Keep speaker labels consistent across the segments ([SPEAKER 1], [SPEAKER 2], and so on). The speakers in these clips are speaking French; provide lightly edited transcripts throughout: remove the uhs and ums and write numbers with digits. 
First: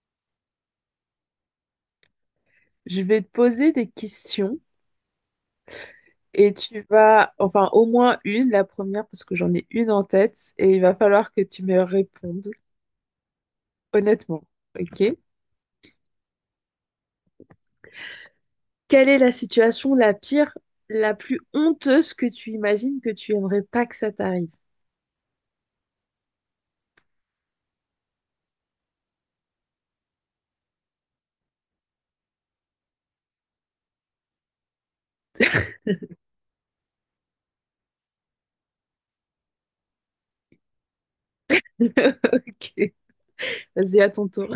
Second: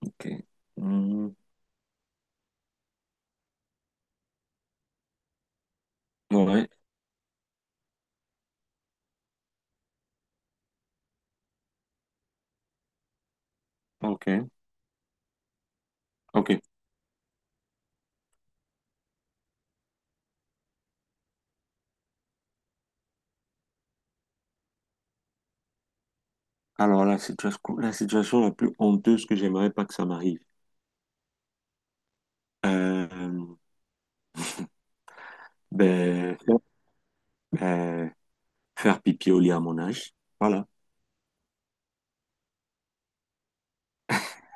[SPEAKER 1] Ok. Hmm.
[SPEAKER 2] Je vais te poser des questions et
[SPEAKER 1] Ouais,
[SPEAKER 2] tu vas, enfin au moins une, la première, parce que j'en ai une en tête et il va falloir que tu me répondes
[SPEAKER 1] ok,
[SPEAKER 2] honnêtement. Ok?
[SPEAKER 1] ok.
[SPEAKER 2] Quelle est la situation la pire, la plus honteuse que tu imagines que tu aimerais pas que ça t'arrive?
[SPEAKER 1] Alors, la situation, la plus honteuse que j'aimerais pas que ça m'arrive. Euh, ben, euh, Faire pipi au lit à mon âge. Voilà,
[SPEAKER 2] Ok, vas-y, à ton tour.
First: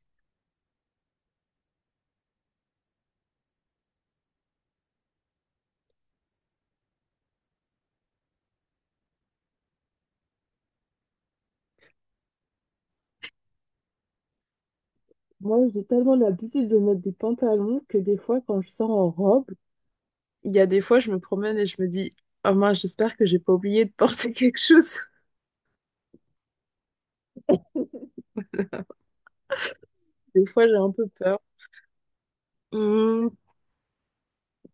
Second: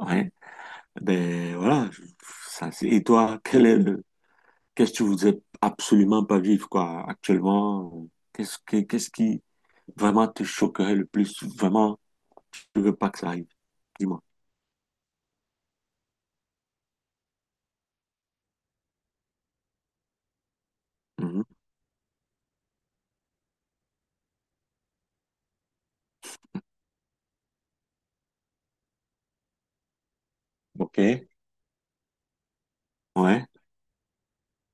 [SPEAKER 1] ouais. Ben, voilà. je- et toi, qu'est-ce que tu voudrais absolument pas vivre, quoi, actuellement? Qu'est-ce qui vraiment te choquerait le plus? Vraiment, tu veux pas que ça arrive. Dis-moi.
[SPEAKER 2] Moi, j'ai tellement l'habitude de mettre des pantalons que des fois, quand je sors en robe, il y a des fois, je me
[SPEAKER 1] Mhm.
[SPEAKER 2] promène et je me dis, oh mince, j'espère que j'ai pas oublié de porter quelque chose. Des fois, j'ai un
[SPEAKER 1] Ok.
[SPEAKER 2] peu peur. Hmm,
[SPEAKER 1] Ouais,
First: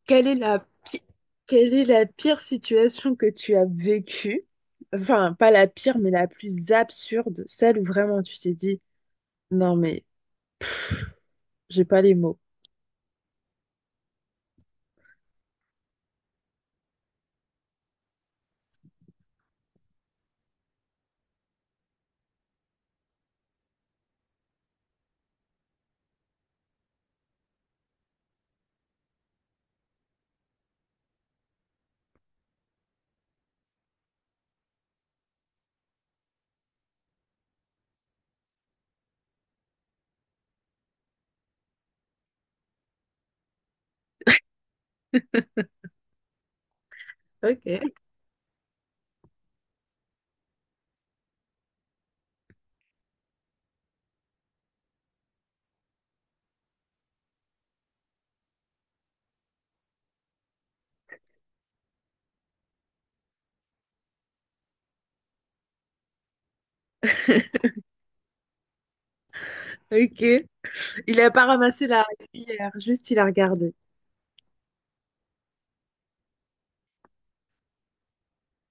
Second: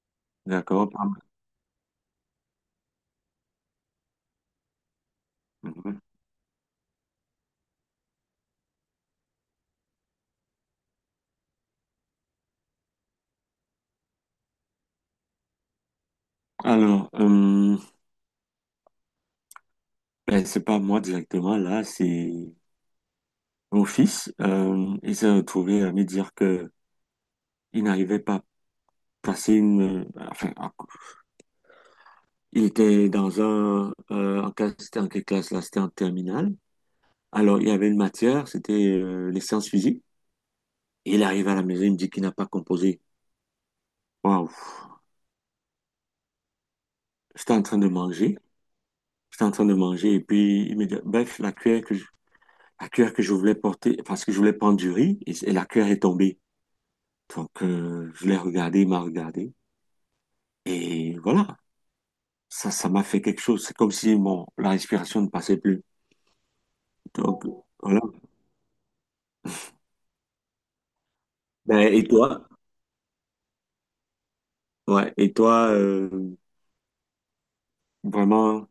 [SPEAKER 2] Quelle est la
[SPEAKER 1] d'accord.
[SPEAKER 2] pi-
[SPEAKER 1] Pas mal.
[SPEAKER 2] Quelle est la pire situation que tu as vécue? Enfin, pas la pire,
[SPEAKER 1] Mhm.
[SPEAKER 2] mais la plus absurde, celle où vraiment tu t'es dit, non mais j'ai pas les mots.
[SPEAKER 1] Alors, euh, c'est pas moi directement, là, c'est mon fils. Il s'est retrouvé à me dire que il n'arrivait pas à passer Enfin, à- il était dans un, en classe, c'était en quelle classe là? C'était en terminale. Alors, il y avait une matière, c'était les sciences physiques. Et il arrive à la maison, il me dit qu'il n'a pas composé. Waouh! J'étais en train de
[SPEAKER 2] Ok,
[SPEAKER 1] manger. J'étais en train de manger et puis il me dit, bref, la cuillère que je voulais porter, parce que je voulais prendre du riz, et la cuillère est tombée. Donc, je l'ai regardé, il m'a regardé. Et voilà, ça m'a fait quelque chose. C'est comme si la respiration ne passait plus. Donc, voilà.
[SPEAKER 2] ok. Il a pas ramassé
[SPEAKER 1] Ben,
[SPEAKER 2] la
[SPEAKER 1] et toi?
[SPEAKER 2] cuillère, juste il a regardé.
[SPEAKER 1] Ouais, et toi, vraiment,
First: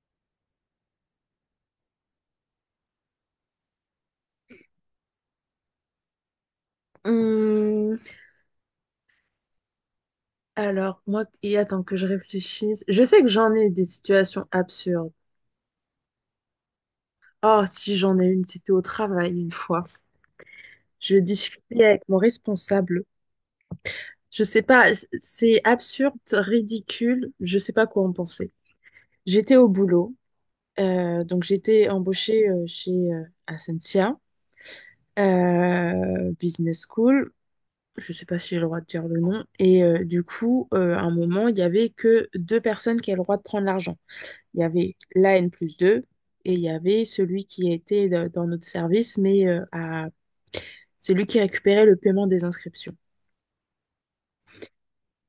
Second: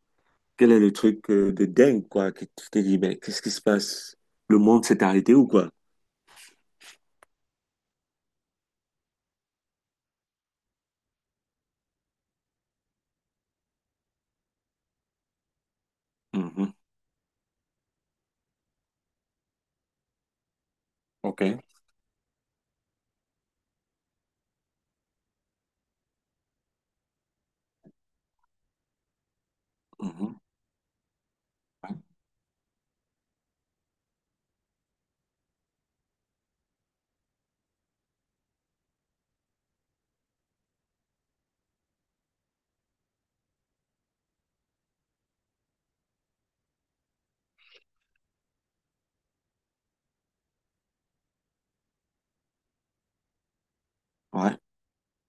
[SPEAKER 1] quel est le truc de dingue, quoi, que tu t'es dit, ben, qu'est-ce qui se passe? Le monde s'est arrêté ou quoi?
[SPEAKER 2] Hum, alors, moi, et attends que je réfléchisse. Je sais que j'en ai des situations absurdes.
[SPEAKER 1] Mhm.
[SPEAKER 2] Oh, si j'en ai une, c'était au travail une fois. Je
[SPEAKER 1] OK.
[SPEAKER 2] discutais avec mon responsable. Je sais pas, c'est absurde, ridicule, je sais pas quoi en penser. J'étais au boulot,
[SPEAKER 1] Mhm.
[SPEAKER 2] donc j'étais embauchée chez Essentia Business School. Je sais pas si j'ai le droit de dire le nom. Et du coup, à un moment, il y avait que deux personnes qui avaient le droit de prendre l'argent. Il y avait la N plus 2 et il y avait celui qui était dans notre service, mais celui qui récupérait le paiement des inscriptions.
[SPEAKER 1] Ouais.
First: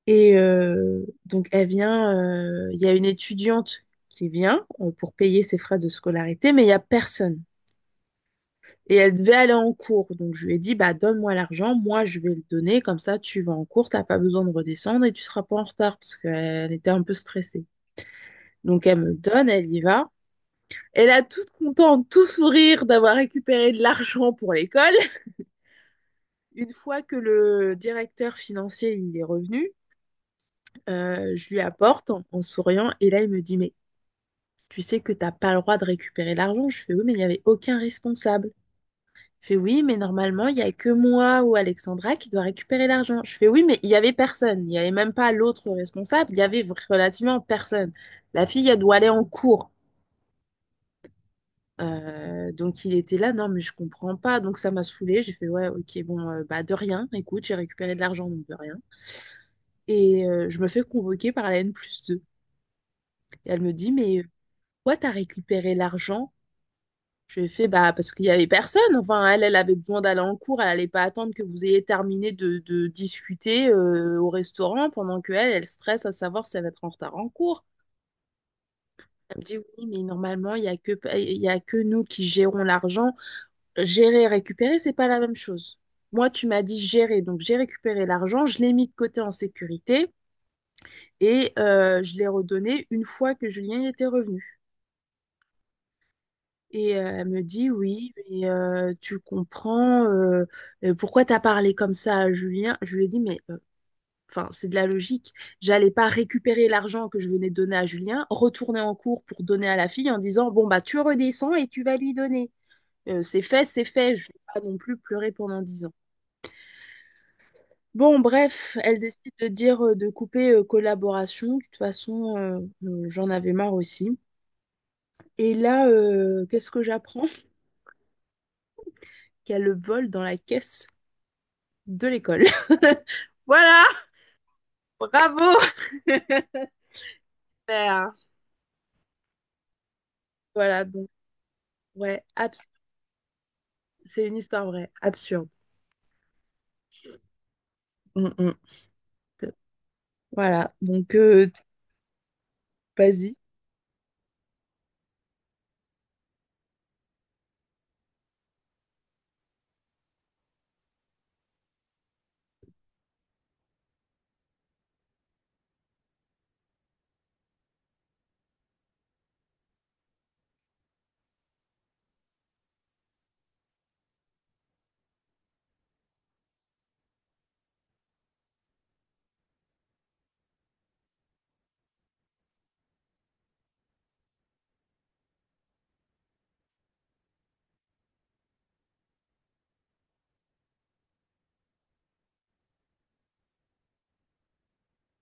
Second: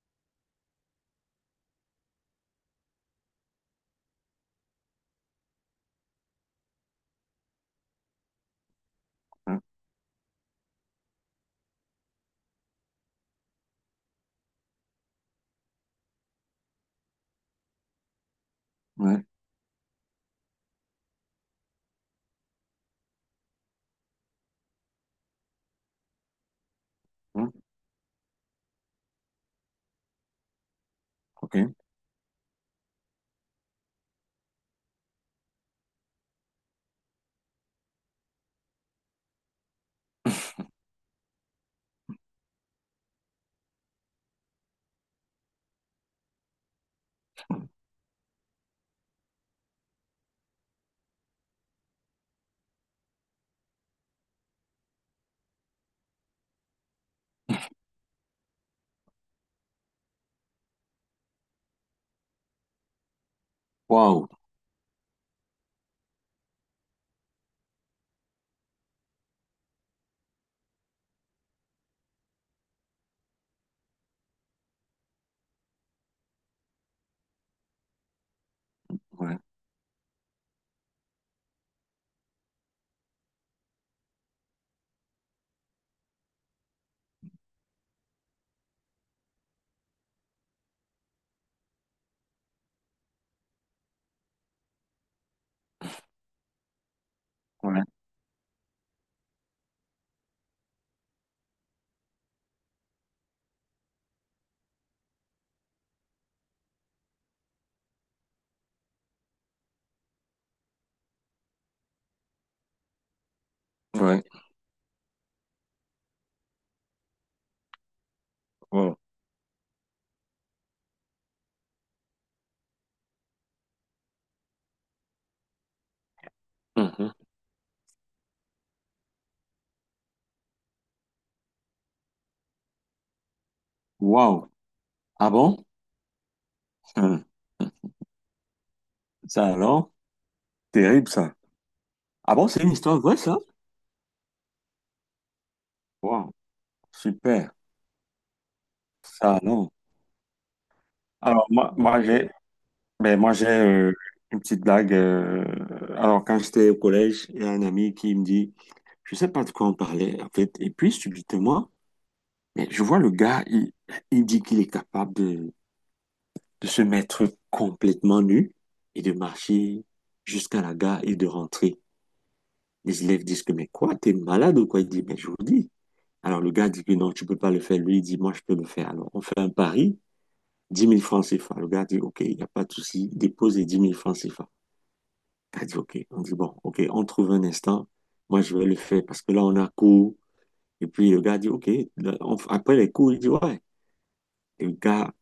[SPEAKER 2] Et donc, elle vient, il y a une étudiante qui vient pour payer ses frais de scolarité, mais il n'y a personne. Et elle devait aller
[SPEAKER 1] Ouais.
[SPEAKER 2] en cours. Donc, je lui ai dit, bah, donne-moi l'argent, moi, je vais le donner, comme ça, tu vas en cours, t'as pas besoin de redescendre et tu seras pas en retard, parce qu'elle était un peu stressée. Donc, elle me le
[SPEAKER 1] Ouais.
[SPEAKER 2] donne, elle y va. Elle a toute contente, tout sourire d'avoir récupéré de l'argent pour l'école. Une fois que
[SPEAKER 1] Ouais.
[SPEAKER 2] le directeur financier il est revenu, je
[SPEAKER 1] OK.
[SPEAKER 2] lui apporte en souriant et là il me dit mais tu sais que t'as pas le droit de récupérer l'argent. Je fais oui, mais il n'y avait aucun responsable. Je fais oui, mais normalement, il n'y a que moi ou Alexandra qui doit récupérer l'argent. Je fais oui, mais il n'y avait personne. Il n'y avait même pas l'autre responsable. Il y avait relativement personne. La fille, elle doit aller en cours. Donc il était là, non, mais je comprends pas. Donc ça m'a saoulée. J'ai fait ouais, ok, bon, bah de rien. Écoute, j'ai récupéré de l'argent, donc de rien. Et je me fais convoquer par la N plus deux. Et elle me dit,
[SPEAKER 1] Waouh.
[SPEAKER 2] pourquoi t'as récupéré l'argent. Je lui ai fait, bah, parce qu'il n'y avait personne. Enfin, elle, elle avait besoin d'aller en cours. Elle n'allait pas attendre que vous ayez terminé de discuter au restaurant pendant que elle, elle stresse à savoir si elle va être en retard en cours. Elle
[SPEAKER 1] Ouais.
[SPEAKER 2] me dit, oui, mais normalement, il y a que nous qui gérons l'argent. Gérer et récupérer, c'est pas la même chose. Moi, tu m'as dit gérer. Donc, j'ai récupéré l'argent. Je l'ai mis de côté en sécurité et je l'ai redonné une fois que Julien y était revenu. Et euh, elle me dit,
[SPEAKER 1] Ouais.
[SPEAKER 2] oui, mais euh, tu comprends pourquoi t'as parlé comme ça à Julien. Je lui ai dit, mais enfin, c'est de la logique. J'allais pas récupérer l'argent que je venais de donner à Julien, retourner en cours pour donner à la fille en disant, bon, bah, tu redescends et tu vas lui donner. C'est fait, c'est fait.
[SPEAKER 1] Ouais.
[SPEAKER 2] Je vais pas non plus pleurer pendant dix ans. Bon, bref, elle
[SPEAKER 1] Wow.
[SPEAKER 2] décide de dire de couper collaboration. De toute façon, j'en avais marre aussi. Et là, qu'est-ce que
[SPEAKER 1] Mhm.
[SPEAKER 2] j'apprends? Qu'elle le vole dans la caisse de l'école. Voilà,
[SPEAKER 1] Waouh. Ah
[SPEAKER 2] bravo.
[SPEAKER 1] bon? Hum.
[SPEAKER 2] Super.
[SPEAKER 1] Ça alors?
[SPEAKER 2] Voilà, donc
[SPEAKER 1] Terrible, ça.
[SPEAKER 2] ouais,
[SPEAKER 1] Ah bon, c'est
[SPEAKER 2] abs-
[SPEAKER 1] une histoire vraie, ça?
[SPEAKER 2] c'est une histoire vraie, absurde.
[SPEAKER 1] Waouh. Super.
[SPEAKER 2] Mm, mm.
[SPEAKER 1] Ça alors?
[SPEAKER 2] Voilà, donc
[SPEAKER 1] Alors,
[SPEAKER 2] euh,
[SPEAKER 1] moi, moi j'ai Moi,
[SPEAKER 2] vas-y.
[SPEAKER 1] j'ai une petite blague. Alors, quand j'étais au collège, il y a un ami qui me dit, je sais pas de quoi on parlait, en fait. Et puis, subitement, je vois il dit qu'il est capable de, se mettre complètement nu et de marcher jusqu'à la gare et de rentrer. Les élèves disent que, mais quoi, t'es malade ou quoi? Il dit, mais je vous dis. Alors, le gars dit que non, tu peux pas le faire. Lui, il dit, moi, je peux le faire. Alors, on fait un pari. 10 000 francs CFA. Le gars dit, OK, il n'y a pas de souci, dépose les 10 000 francs CFA. Elle dit, OK, on dit, bon, OK, on trouve un instant. Moi, je vais le faire parce que là, on a cours. Et puis, le gars dit, OK, là, après les cours, il dit, ouais. Et le gars,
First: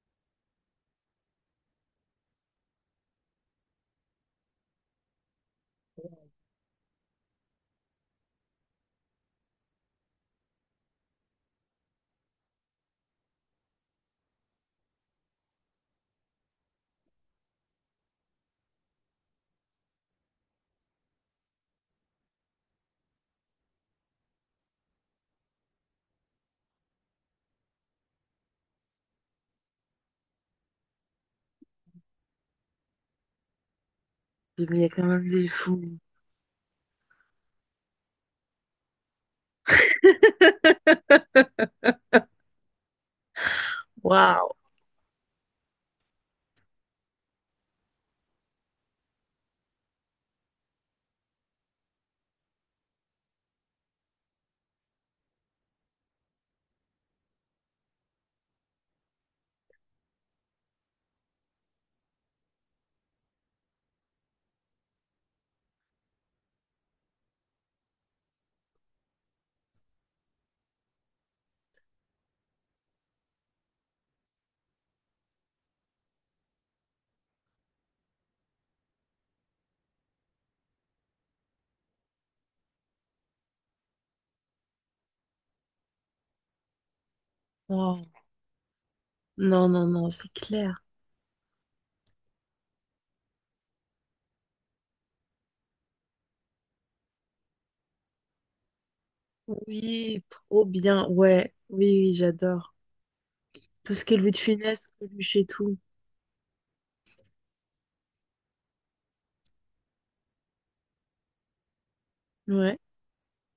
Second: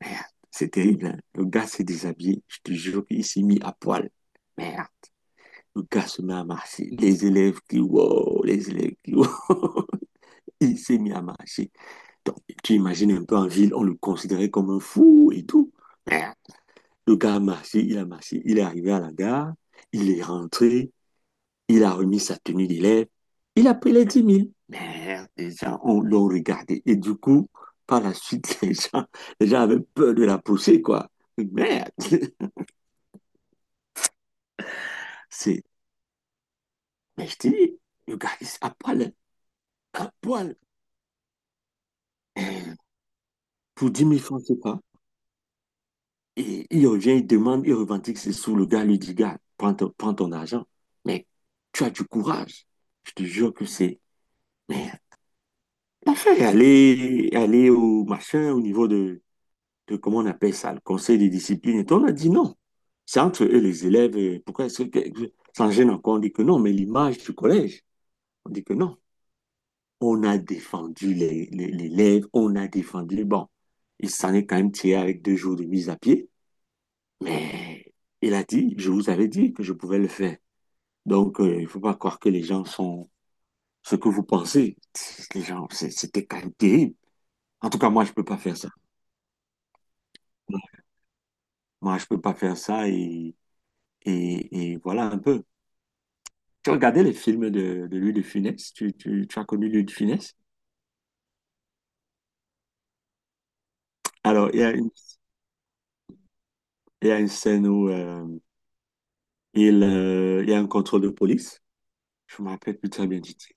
[SPEAKER 1] merde, c'est terrible, hein. Le gars s'est déshabillé. Je te jure qu'il s'est mis à poil. Merde. Le gars se met à marcher. Les élèves qui, wow, les élèves qui, wow. Il s'est mis à marcher. Donc, tu imagines un peu en ville, on le considérait comme un fou et tout. Merde. Le gars a marché, il est arrivé à la gare, il est rentré. Il a remis sa tenue d'élève. Il a pris les 10 000. Merde, les gens l'ont regardé. Et du coup, par la suite, les gens avaient peur de la pousser, quoi. Merde.
[SPEAKER 2] Mais il y a quand même des
[SPEAKER 1] C'est,
[SPEAKER 2] fous.
[SPEAKER 1] mais Je te dis, le gars, il est à poil, hein, à poil. Euh, pour 10 000 francs,
[SPEAKER 2] Waouh.
[SPEAKER 1] c'est pas. Et il revient, il demande, il revendique ses sous. Le gars lui dit, gars, prends ton argent. Mais tu as du courage. Je te jure que c'est, merde. Enfin, aller au machin, au niveau de comment on appelle ça, le conseil de discipline. Et on a dit non. C'est entre eux, les élèves. Pourquoi ça gêne encore? On dit que non, mais l'image du collège, on dit que non. On a défendu l'élève, on a défendu. Bon, il s'en est quand même tiré avec 2 jours de mise à pied, mais il a dit, je vous avais dit que je pouvais le faire. Donc, il ne faut pas croire que les gens sont ce que vous pensez. Les gens, c'était quand même terrible. En tout cas,
[SPEAKER 2] Waouh.
[SPEAKER 1] moi, je ne peux pas faire ça.
[SPEAKER 2] Non, non, non, c'est clair.
[SPEAKER 1] Moi, je ne peux pas faire ça et voilà un peu. Tu regardais les films de Louis de Funès? Tu as connu Louis de
[SPEAKER 2] Oui,
[SPEAKER 1] Funès?
[SPEAKER 2] trop bien. Ouais, oui, oui, j'adore. Tout ce qui est Louis de
[SPEAKER 1] Alors, il y a
[SPEAKER 2] Funès,
[SPEAKER 1] une,
[SPEAKER 2] Coluche et tout.
[SPEAKER 1] il y a une scène où il y a un contrôle de police. Je me
[SPEAKER 2] Ouais.
[SPEAKER 1] rappelle plus très bien du titre.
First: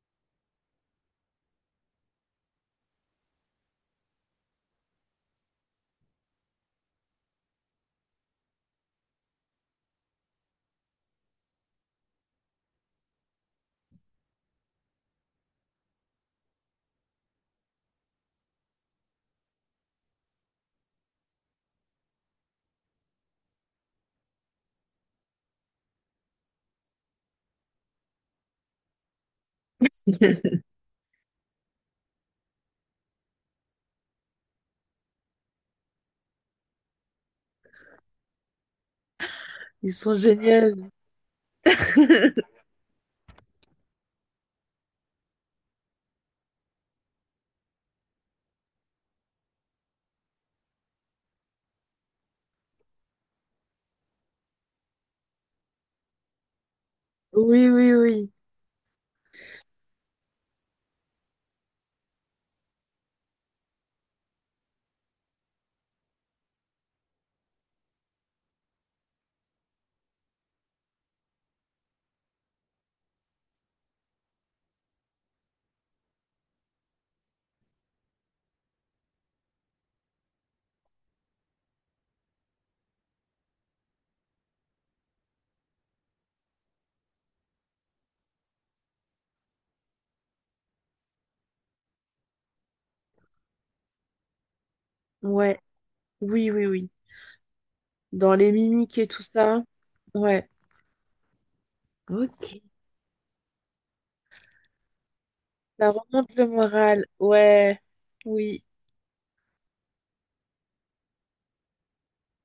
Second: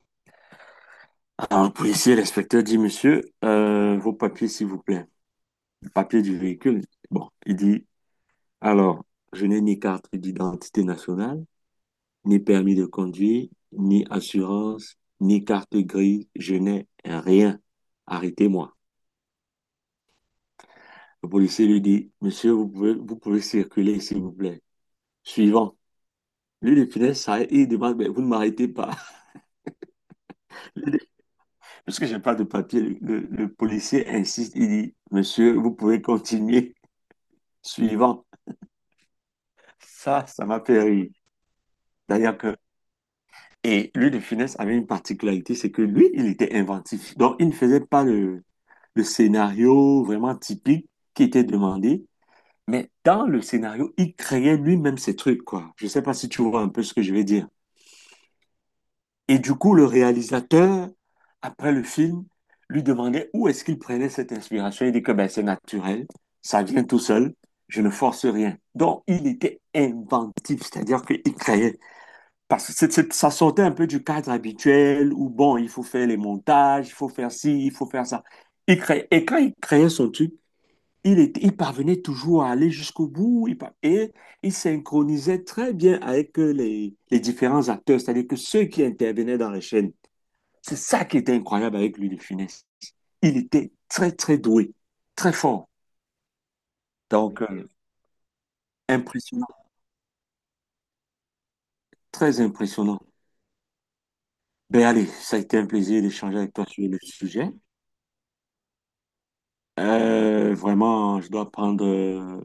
[SPEAKER 1] Alors, le policier, l'inspecteur dit, Monsieur, vos papiers, s'il vous plaît. Les papiers du véhicule. Bon, il dit, alors, je n'ai ni carte d'identité nationale, ni permis de conduire, ni assurance, ni carte grise. Je n'ai rien. Arrêtez-moi. Le policier lui dit, Monsieur, vous pouvez circuler, s'il vous plaît. Suivant. Lui, les punaises s'arrête et il demande, mais vous ne m'arrêtez pas. Parce que j'ai pas de papier. Le policier insiste, il dit, monsieur, vous pouvez continuer. Suivant.
[SPEAKER 2] Ils sont
[SPEAKER 1] Ça m'a
[SPEAKER 2] géniaux.
[SPEAKER 1] fait rire. D'ailleurs que, et lui, de Funès avait une particularité, c'est que lui, il était inventif. Donc, il ne faisait pas le scénario vraiment typique qui était demandé, mais dans le scénario, il créait lui-même ses trucs, quoi. Je sais pas si tu vois un peu ce que je vais dire.
[SPEAKER 2] Oui, oui, oui.
[SPEAKER 1] Et du coup, le réalisateur, après le film, lui demandait où est-ce qu'il prenait cette inspiration. Il dit que ben, c'est naturel, ça vient tout seul, je ne force rien. Donc, il était inventif, c'est-à-dire qu'il créait. Parce que ça sortait un peu du cadre habituel où, bon, il faut faire les montages, il faut faire ci, il faut faire ça. Il créait. Et quand il créait son truc, il parvenait toujours à aller jusqu'au bout. Il par- Et Il synchronisait très bien avec les différents acteurs, c'est-à-dire que ceux qui intervenaient dans les chaînes. C'est ça qui était incroyable avec lui, de Funès. Il était très doué, très
[SPEAKER 2] Ouais.
[SPEAKER 1] fort.
[SPEAKER 2] Oui, oui, oui.
[SPEAKER 1] Donc,
[SPEAKER 2] Dans les mimiques et tout
[SPEAKER 1] impressionnant,
[SPEAKER 2] ça. Ouais.
[SPEAKER 1] très
[SPEAKER 2] Ok.
[SPEAKER 1] impressionnant. Ben allez, ça a été un
[SPEAKER 2] Ça
[SPEAKER 1] plaisir
[SPEAKER 2] remonte
[SPEAKER 1] d'échanger
[SPEAKER 2] le
[SPEAKER 1] avec toi sur le
[SPEAKER 2] moral.
[SPEAKER 1] sujet.
[SPEAKER 2] Ouais, oui.
[SPEAKER 1] Vraiment, je dois prendre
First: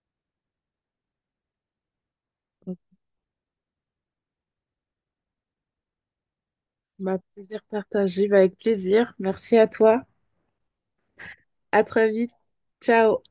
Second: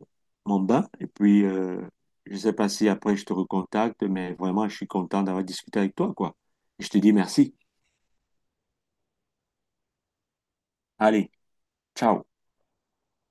[SPEAKER 1] mon bain et puis je ne sais pas si après je te recontacte, mais vraiment, je suis content d'avoir discuté avec toi, quoi. Je te dis
[SPEAKER 2] Ma
[SPEAKER 1] merci.
[SPEAKER 2] plaisir partagé, bah, avec plaisir. Merci à toi.
[SPEAKER 1] Allez,
[SPEAKER 2] À très
[SPEAKER 1] ciao.
[SPEAKER 2] vite. Ciao.